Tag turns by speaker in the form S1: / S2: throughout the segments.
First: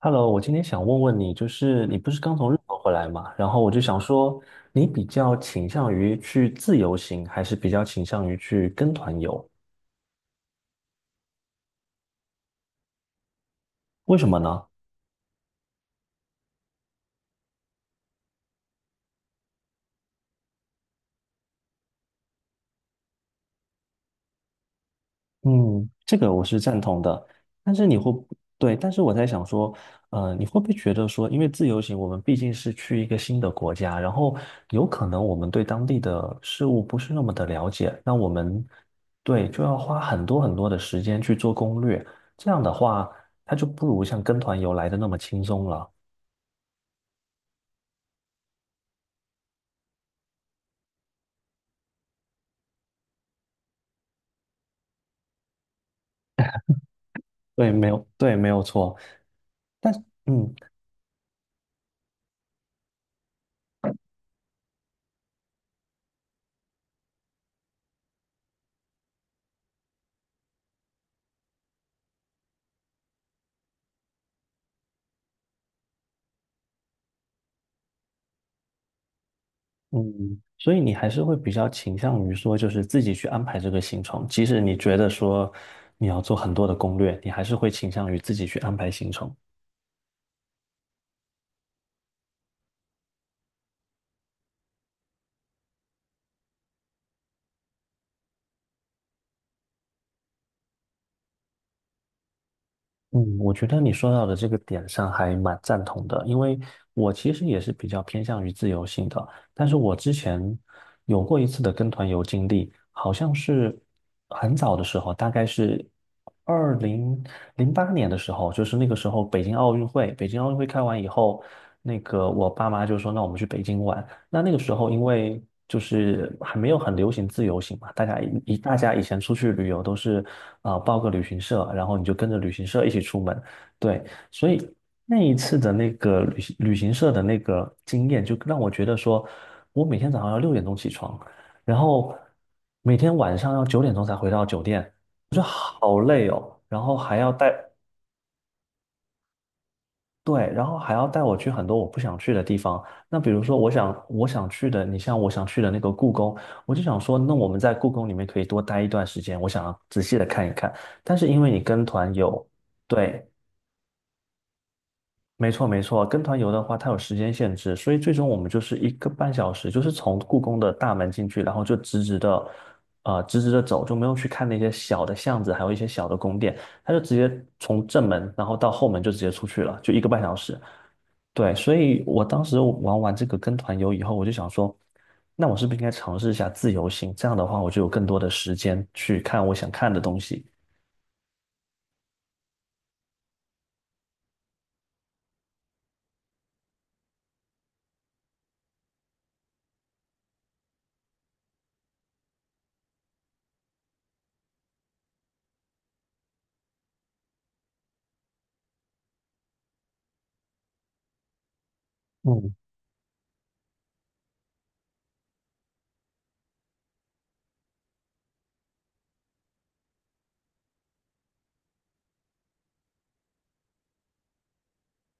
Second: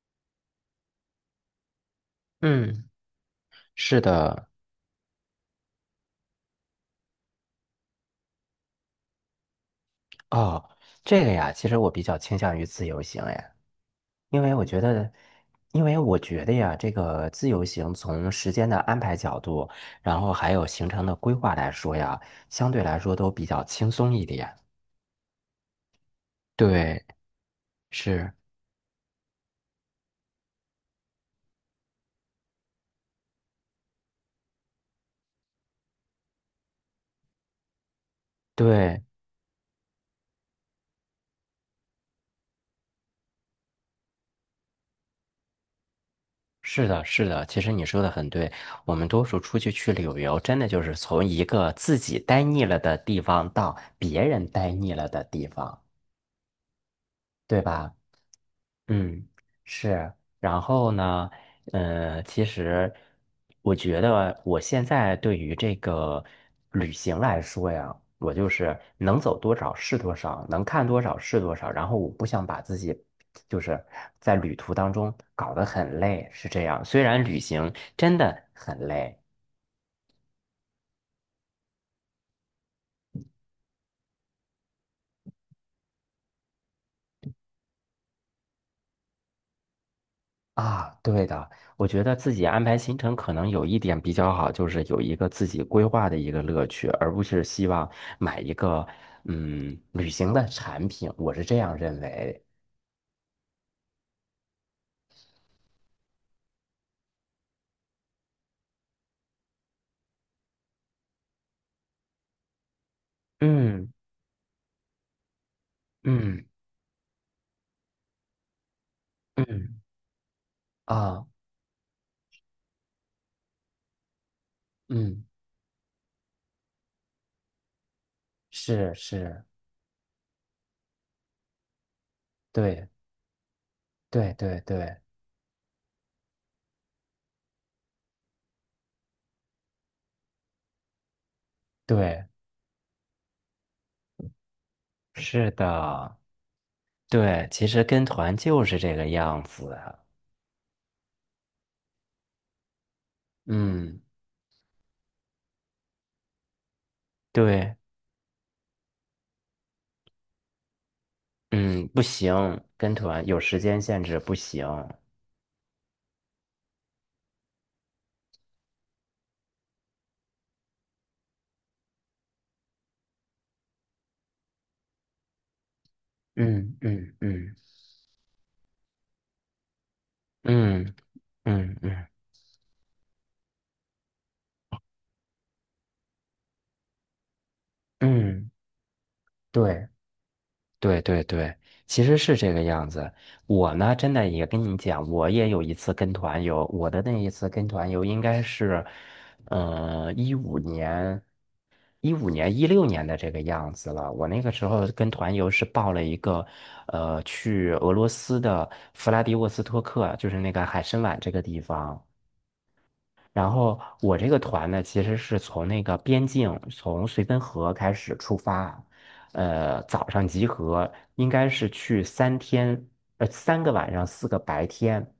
S1: Hello，我今天想问问你，就是你不是刚从日本
S2: 嗯。
S1: 回来嘛？然后我就
S2: 是
S1: 想说，
S2: 的。
S1: 你比较倾向于去自由行，还是比较倾向于去跟团游？
S2: 哦，这个呀，其实我比较倾向于自由行。哎，
S1: 为什么
S2: 因为
S1: 呢？
S2: 我觉得，因为我觉得呀，这个自由行从时间的安排角度，然后还有行程的规划来说呀，相对来说都比较轻松一点。
S1: 嗯，这个我是赞同
S2: 对。
S1: 的，但是你会不
S2: 是。
S1: 对，但是我在想说，你会不会觉得说，因为自由行，我们毕竟是去一个新的国家，然后有可能我们对当地的事物不是那么的了解，那我们
S2: 对。
S1: 对就要花很多很多的时间去做攻略，这样的话，它就不如像跟团游来的那么轻松了。
S2: 是的，是的。其实你说的很对，我们多数出去去旅游，真的就是从一个自己待腻了的地方到别人待腻了的地方，对
S1: 对，没
S2: 吧？
S1: 有，对，没有错。
S2: 嗯。
S1: 但
S2: 是。
S1: 嗯，
S2: 然后呢，其实我觉得我现在对于这个旅行来说呀，我就是能走多少是多少，能看多少是多少。然后我不想把自己就是在旅途当中搞得很累，是这样。虽然旅行真的很累。
S1: 嗯，所以你还是会比较倾向于说，就是自己去安排这个行程，即使你觉得说你要做很多的攻略，你还是会倾向于自己去安排行程。
S2: 啊，对的，我觉得自己安排行程可能有一点比较好，就是有一个自己规划的一个乐趣，而不是希望买一个旅行的产品，我是这样认为。
S1: 嗯，我觉得你说到的这个点上还蛮赞同的，因为我其实也是比较偏向于自由性的，但是我之前有过一次的跟团游经历，好像是
S2: 嗯
S1: 很早的时候，大概是
S2: 嗯
S1: 2008年的时候，就是那个时候北京奥
S2: 嗯。
S1: 运会，北京奥运会开完以
S2: 啊。
S1: 后，那个我爸妈就说，那我们去北京玩，那那个时候，因
S2: 嗯，
S1: 为就是还没有很流行自由行嘛，大家以大
S2: 是
S1: 家以前出
S2: 是，
S1: 去旅游都是啊、报个旅行社，然后你就跟着旅行社
S2: 对
S1: 一起出门，对，
S2: 对
S1: 所以
S2: 对对
S1: 那一次的那个旅行社的那个经验，就让我觉得说，我每天早上要6点钟起床，然后
S2: 对，
S1: 每天晚上要9点钟才回到酒店，
S2: 是
S1: 好
S2: 的。
S1: 累哦，然后还要
S2: 对，
S1: 带
S2: 其实跟团就是这个样子。
S1: 对，然后还要带我去很多我不想去的地方。那比如说，我
S2: 嗯。
S1: 想我想去的，你像我想去的那个故宫，我就想说，那我们在
S2: 对。
S1: 故宫里面可以多待一段时间，我想要仔细的看一看。但是因为你跟
S2: 嗯，不
S1: 团游，
S2: 行，跟
S1: 对，
S2: 团有时间限制，不行。
S1: 没错没错，跟团游的话，它有时间限制，所以最终我们就是一个半小时，就是从故宫的大门进去，然后就直直的，直直的走，就没有去看那些小的巷子，还有一些小的宫殿，
S2: 嗯
S1: 他就
S2: 嗯
S1: 直接
S2: 嗯
S1: 从正门，然后到后门就直接出去了，就一个半小时。
S2: 嗯
S1: 对，所
S2: 嗯
S1: 以
S2: 嗯
S1: 我当时玩完这个跟团游以后，我就想说，那我是不是应该尝试一下自由行？这样的话，我就有更多的
S2: 嗯。
S1: 时间去看我想
S2: 对
S1: 看的东西。
S2: 对对对，其实是这个样子。我呢，真的也跟你讲，我也有一次跟团游，我的那一次跟团游应该是，呃，一五年、一五年、16年的这个样子了。我那个时候跟团游是报了一个，去俄罗斯的弗拉迪沃斯托克，就是那个海参崴这个地方。
S1: 嗯
S2: 然后我这个团呢，其实是从那个边境，从绥芬河开始出发啊。早上集合，应该是去3天，3个晚上，4个白天。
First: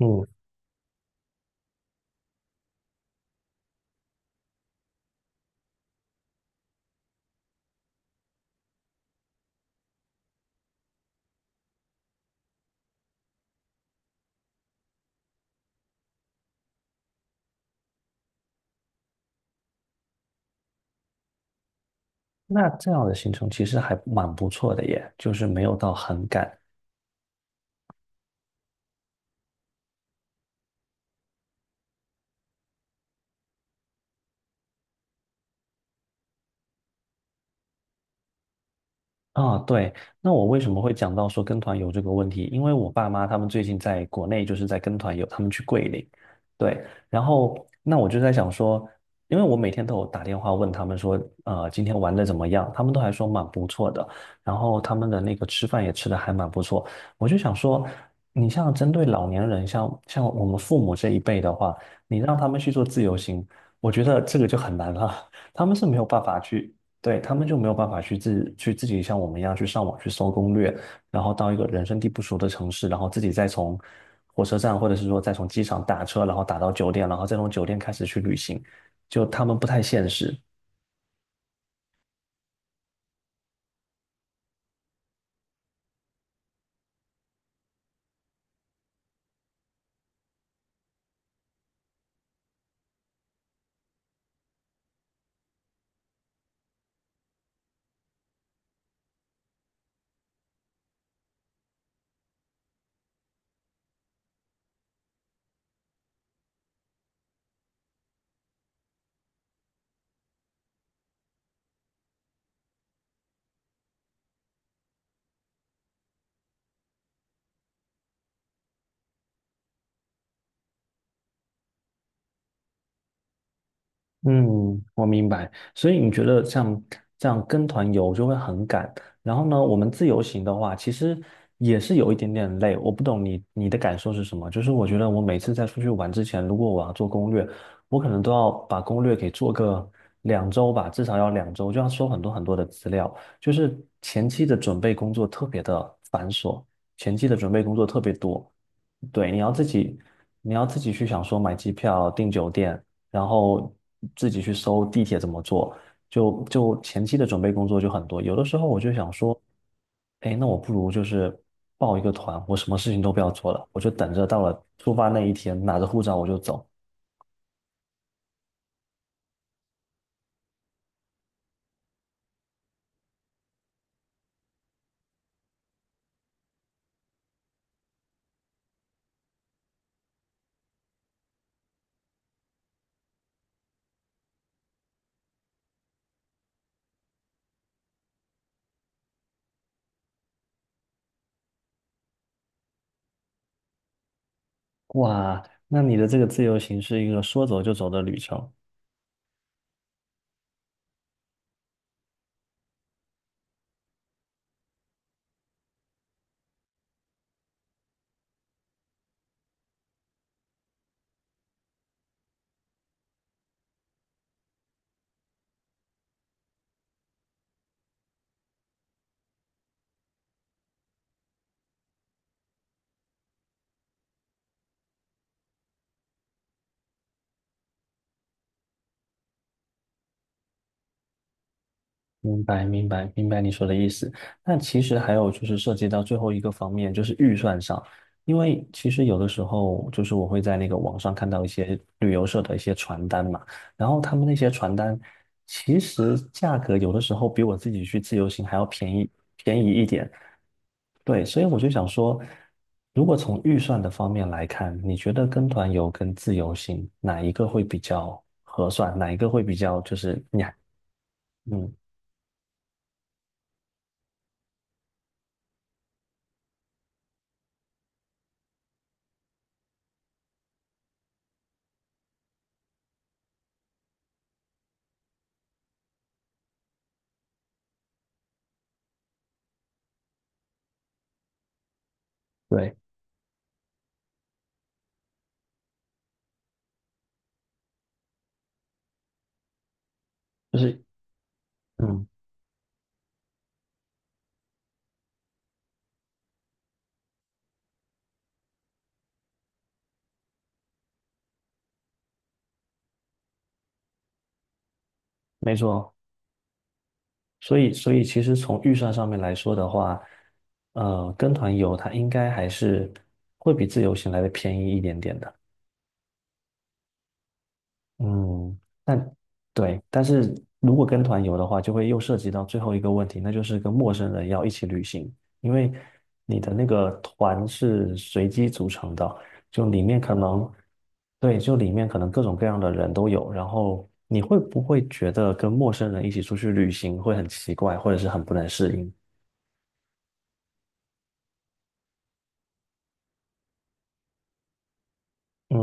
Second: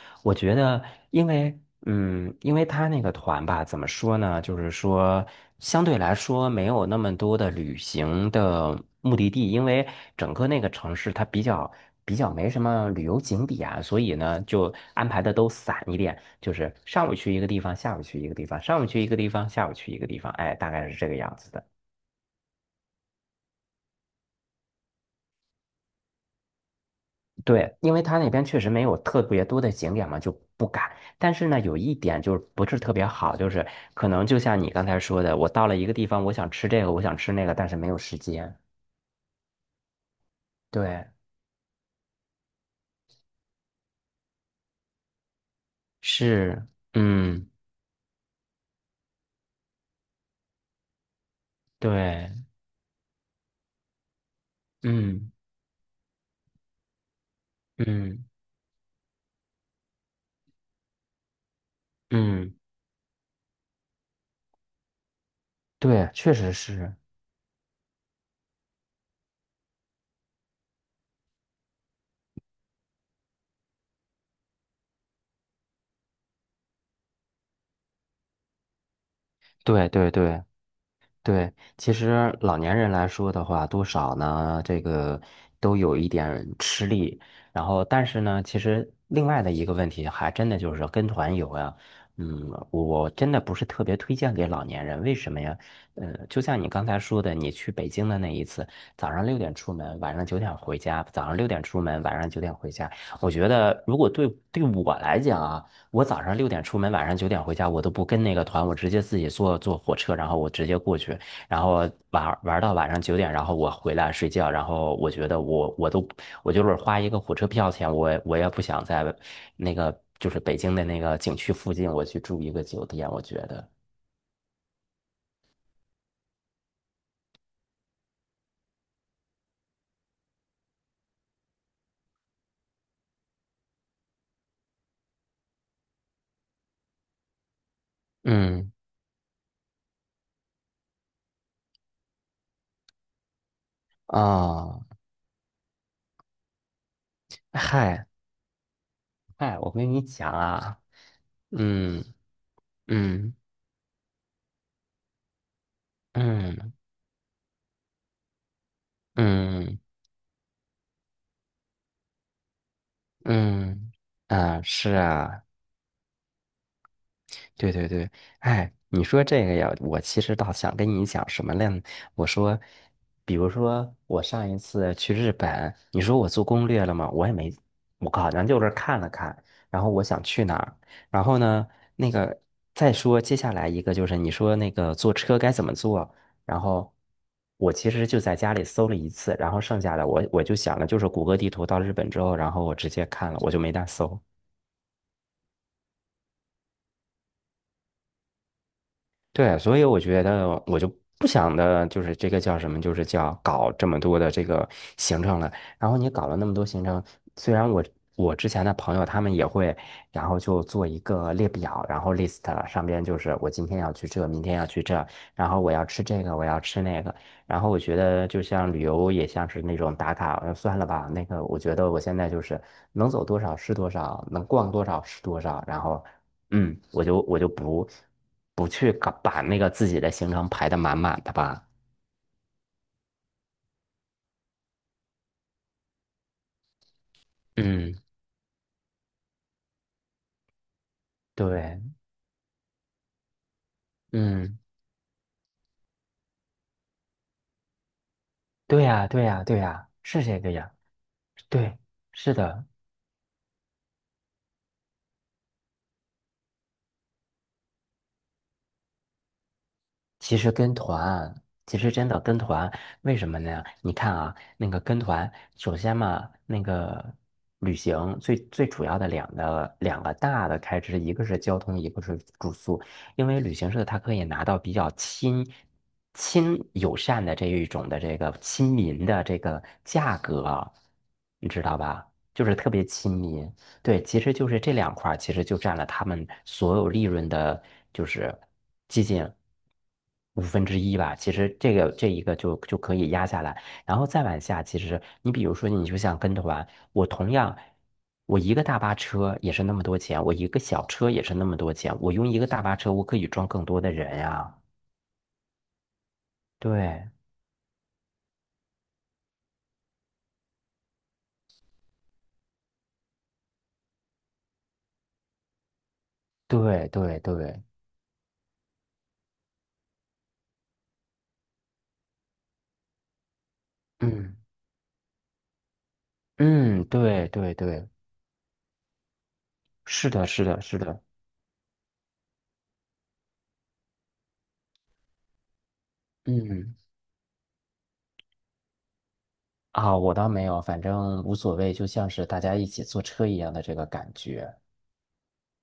S1: 嗯
S2: 我觉得，因为因为他那个团吧，怎么说呢？就是说，相对来说没有那么多的旅行的目的地，因为整个那个城市它比较没什么旅游景点啊，所以呢，就安排的都散一点，就是上午去一个地方，下午去一个地方，上午去一个地方，下午去一个地方，哎，大概是这个样子的。
S1: 那这样的行程其实还蛮不错的耶，就是没有到很赶，
S2: 对，因为它那边确实没有特别多的景点嘛，就不敢。但是呢，有一点就是不是特别好，就是可能就像你刚才说的，我到了一个地方，我想吃这个，我想吃那个，但是没有时间。
S1: 啊，对，那我为什么会
S2: 对。
S1: 讲到说跟团游这个问题？因为我爸妈他们最近在国内就是在跟团游，他们去桂林，
S2: 是。
S1: 对，然
S2: 嗯。
S1: 后那我就在想说，因为我每天都有打电话问他们说，今天玩的
S2: 对。
S1: 怎么样？他们都还说蛮不错的，然后他们的
S2: 嗯
S1: 那个吃饭也吃的还蛮不错，我就想说，
S2: 嗯
S1: 你像针对老年人，像我们父母这一辈的话，你让他
S2: 嗯。
S1: 们去做自由行，我觉得这个就很难了。他们是没有
S2: 对，
S1: 办
S2: 确
S1: 法
S2: 实
S1: 去
S2: 是。
S1: 对，他们就没有办法去自己像我们一样去上网去搜攻略，然后到一个人生地不熟的城市，然后自己再从火车站或者是说再从机场打车，然后打到酒店，然后再从酒店开始去旅行，就他们不太
S2: 对
S1: 现
S2: 对
S1: 实。
S2: 对。对，其实老年人来说的话，多少呢，这个都有一点吃力。然后，但是呢，其实另外的一个问题，还真的就是跟团游呀。嗯，我真的不是特别推荐给老年人，为什么呀？就像你刚才说的，你去北京的那一次，早上六点出门，晚上九点回家；早上六点出门，晚上九点回家。我觉得，如果对我来讲啊。我早上六点出门，晚上九点回家，我都不跟那个团，我直接自己坐火车，然后我直接过去，然后玩玩到晚上九点，然后我回来睡觉，然后我觉得我就是花一个火车票钱，我也不想在那个就是北京的那个景区附近，我去住一个酒店，我觉得。
S1: 嗯，我明白。所以你觉得像这样跟团游就会很赶，然后呢，我们自由行的话，其实也是有一点点累。我不懂你的感受是什么？就是我觉得我每次在出去玩之前，如果我要做攻略，我可能都要
S2: 嗯。
S1: 把攻略给做个两周吧，至少要两周，就要搜很多很多的资料，就是前期的准
S2: 啊。
S1: 备工作特别的繁琐，前期的准备工作特
S2: 嗨。
S1: 别多。对，你要
S2: 嗨，
S1: 自
S2: 我跟
S1: 己，
S2: 你讲
S1: 你要自
S2: 啊。
S1: 己去想说买机
S2: 嗯
S1: 票、订酒店。然
S2: 嗯
S1: 后自己去搜地铁怎么做，就
S2: 嗯
S1: 就前期的准备工作就很多。有的时候我就想说，
S2: 嗯嗯
S1: 哎，那我不如就是报一个团，我什么事情都不要做了，我就
S2: 嗯。
S1: 等着到
S2: 啊，
S1: 了
S2: 是
S1: 出发那一
S2: 啊。
S1: 天，拿着护照我就走。
S2: 对对对，哎，你说这个呀，我其实倒想跟你讲什么呢？我说，比如说我上一次去日本，你说我做攻略了吗？我也没，我好像就是看了看，然后我想去哪儿，然后呢，那个再说接下来一个就是你说那个坐车该怎么坐，然后我其实就在家里搜了一次，然后剩下的我就想了，就是谷歌地图到日本之后，然后我直接看了，我就没大搜。
S1: 哇，那你的这个自由行是一个说走就走的旅程。
S2: 对，所以我觉得我就不想的，就是这个叫什么，就是叫搞这么多的这个行程了。然后你搞了那么多行程，虽然我之前的朋友他们也会，然后就做一个列表，然后 list 上边就是我今天要去这，明天要去这，然后我要吃这个，我要吃那个。然后我觉得就像旅游也像是那种打卡，算了吧，那个我觉得我现在就是能走多少是多少，能逛多少是多少，然后。嗯，我就不去搞把那个自己的行程排的满满的吧。
S1: 明白，明白，明白你说的意思。那其实还有就是涉及到最后一个方面，就是预算上。
S2: 嗯。
S1: 因为其实有的时候，就是我会在那个网上看到一些
S2: 对。
S1: 旅游社的一些传单嘛，然后他们那些
S2: 嗯，
S1: 传单其实价格有的时候比我自己去自由行还要
S2: 对
S1: 便
S2: 呀，
S1: 宜
S2: 对呀，对
S1: 便宜一
S2: 呀，
S1: 点。
S2: 是这个呀。
S1: 对，所以我就
S2: 对，
S1: 想说，
S2: 是的。
S1: 如果从预算的方面来看，你觉得跟团游跟自由行哪一个会比较合算？哪一个会比较就是
S2: 其
S1: 你
S2: 实
S1: 还
S2: 跟团，
S1: 嗯
S2: 其实真的跟团，为什么呢？你看啊，那个跟团，首先嘛，那个旅行最最主要的两个大的开支，一个是交通，一个是住宿。因为旅行社它可以拿到比较亲亲友善的这一种的这个亲民的这个价格啊，你知道吧？就是特
S1: 对。
S2: 别亲民。对，其实就是这两块，其实就占了他们所有利润的，就是接近五
S1: 就
S2: 分之
S1: 是。
S2: 一吧。其实这个
S1: 嗯，
S2: 这一个就可以压下来，然后再往下，其实你比如说，你就像跟团，我同样，我一个大巴车也是那么多钱，我一个小车也是那么多钱，我用一个大巴车，我可以装更多的人呀。
S1: 没错，
S2: 对
S1: 所以其实从预算上面来说的话，跟团游它应该还是会比自由行来的便宜一点点的。
S2: 对对对。
S1: 嗯，但对，但是如果跟团游的话，就会又涉及到最后一个问题，那就是跟陌生人
S2: 嗯
S1: 要一起旅行，因为你的那
S2: 嗯，
S1: 个
S2: 对
S1: 团
S2: 对对，
S1: 是随机组成的，就里面
S2: 是
S1: 可
S2: 的，是
S1: 能，
S2: 的，是的。
S1: 对，就里面可能各种各样的人都有，然后你会不会觉得跟陌生人一起出去旅
S2: 嗯。
S1: 行会很奇怪，或者是很不能适应？
S2: 啊，我倒没有，反正无所谓，就像是大家一起坐车一样的这个感觉。
S1: 嗯，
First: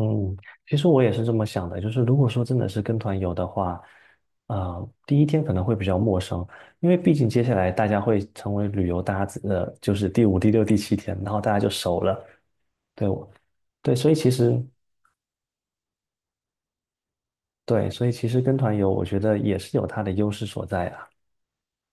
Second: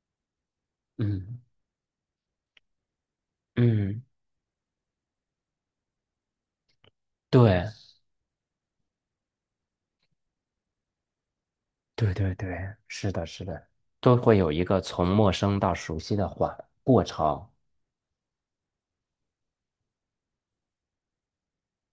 S1: 其实我也是这
S2: 嗯
S1: 么想的，就是如果说真的是跟团游的话，
S2: 嗯，
S1: 啊，第一天可能会比较陌生，因为毕竟接下来
S2: 对
S1: 大家会成为旅游搭子，就是第五、第六、第七天，然后大家就熟
S2: 对
S1: 了。
S2: 对对，
S1: 对，
S2: 是的，
S1: 我，
S2: 是的，
S1: 对，
S2: 都会有一个从陌生到熟悉的缓过程。
S1: 所以其实跟团游，我觉得也是有它的优势所在啊。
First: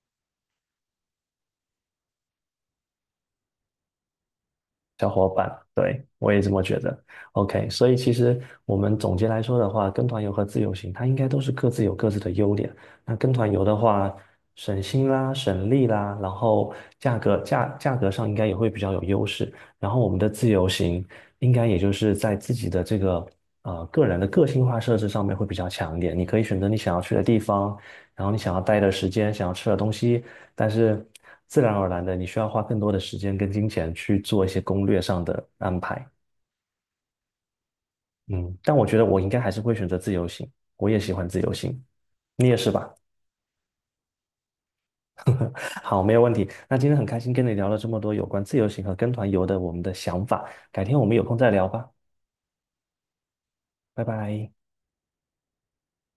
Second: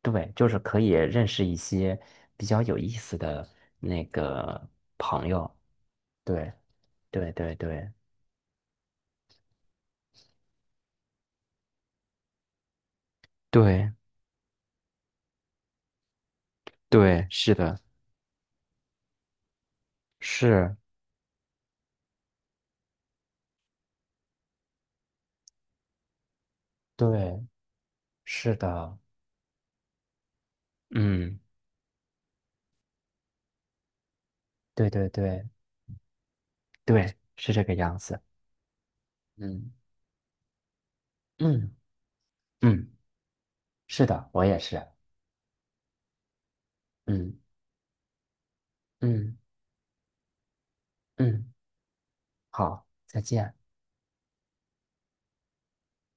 S2: 对，就是可以认识一些比较有意思的那个
S1: 小伙
S2: 朋
S1: 伴，
S2: 友。
S1: 对，我也这
S2: 对
S1: 么觉得。
S2: 对对
S1: OK，所
S2: 对
S1: 以其实我们总结来说的话，跟团游和自由行，它应该都是各自有各自的优点。那跟团游的
S2: 对
S1: 话，省心啦，省力啦，然后
S2: 对，是的，
S1: 价格上应该也会比较有优势。然后我们的自由
S2: 是，
S1: 行，应该也就是在自己的这个个人的个性化设置上面会比较强一点。你可以选择你想要去的地
S2: 对，
S1: 方，然后你想
S2: 是
S1: 要待的
S2: 的。
S1: 时间，想要吃的东西，但是
S2: 嗯，
S1: 自然而然的，你需要花更多的时间跟金钱去做一些攻
S2: 对
S1: 略
S2: 对
S1: 上的
S2: 对
S1: 安排。
S2: 对，是这个样子。
S1: 嗯，但我觉得我应该还是
S2: 嗯
S1: 会选择自由行，我也喜欢自由
S2: 嗯
S1: 行，你也是吧？
S2: 嗯。是的，我也是。
S1: 好，没有问题。那今天很开心
S2: 嗯
S1: 跟你聊了这么多有关自由行和跟团
S2: 嗯
S1: 游的我们的想法，改天我们有空再
S2: 嗯，
S1: 聊吧，
S2: 好，再见。
S1: 拜拜。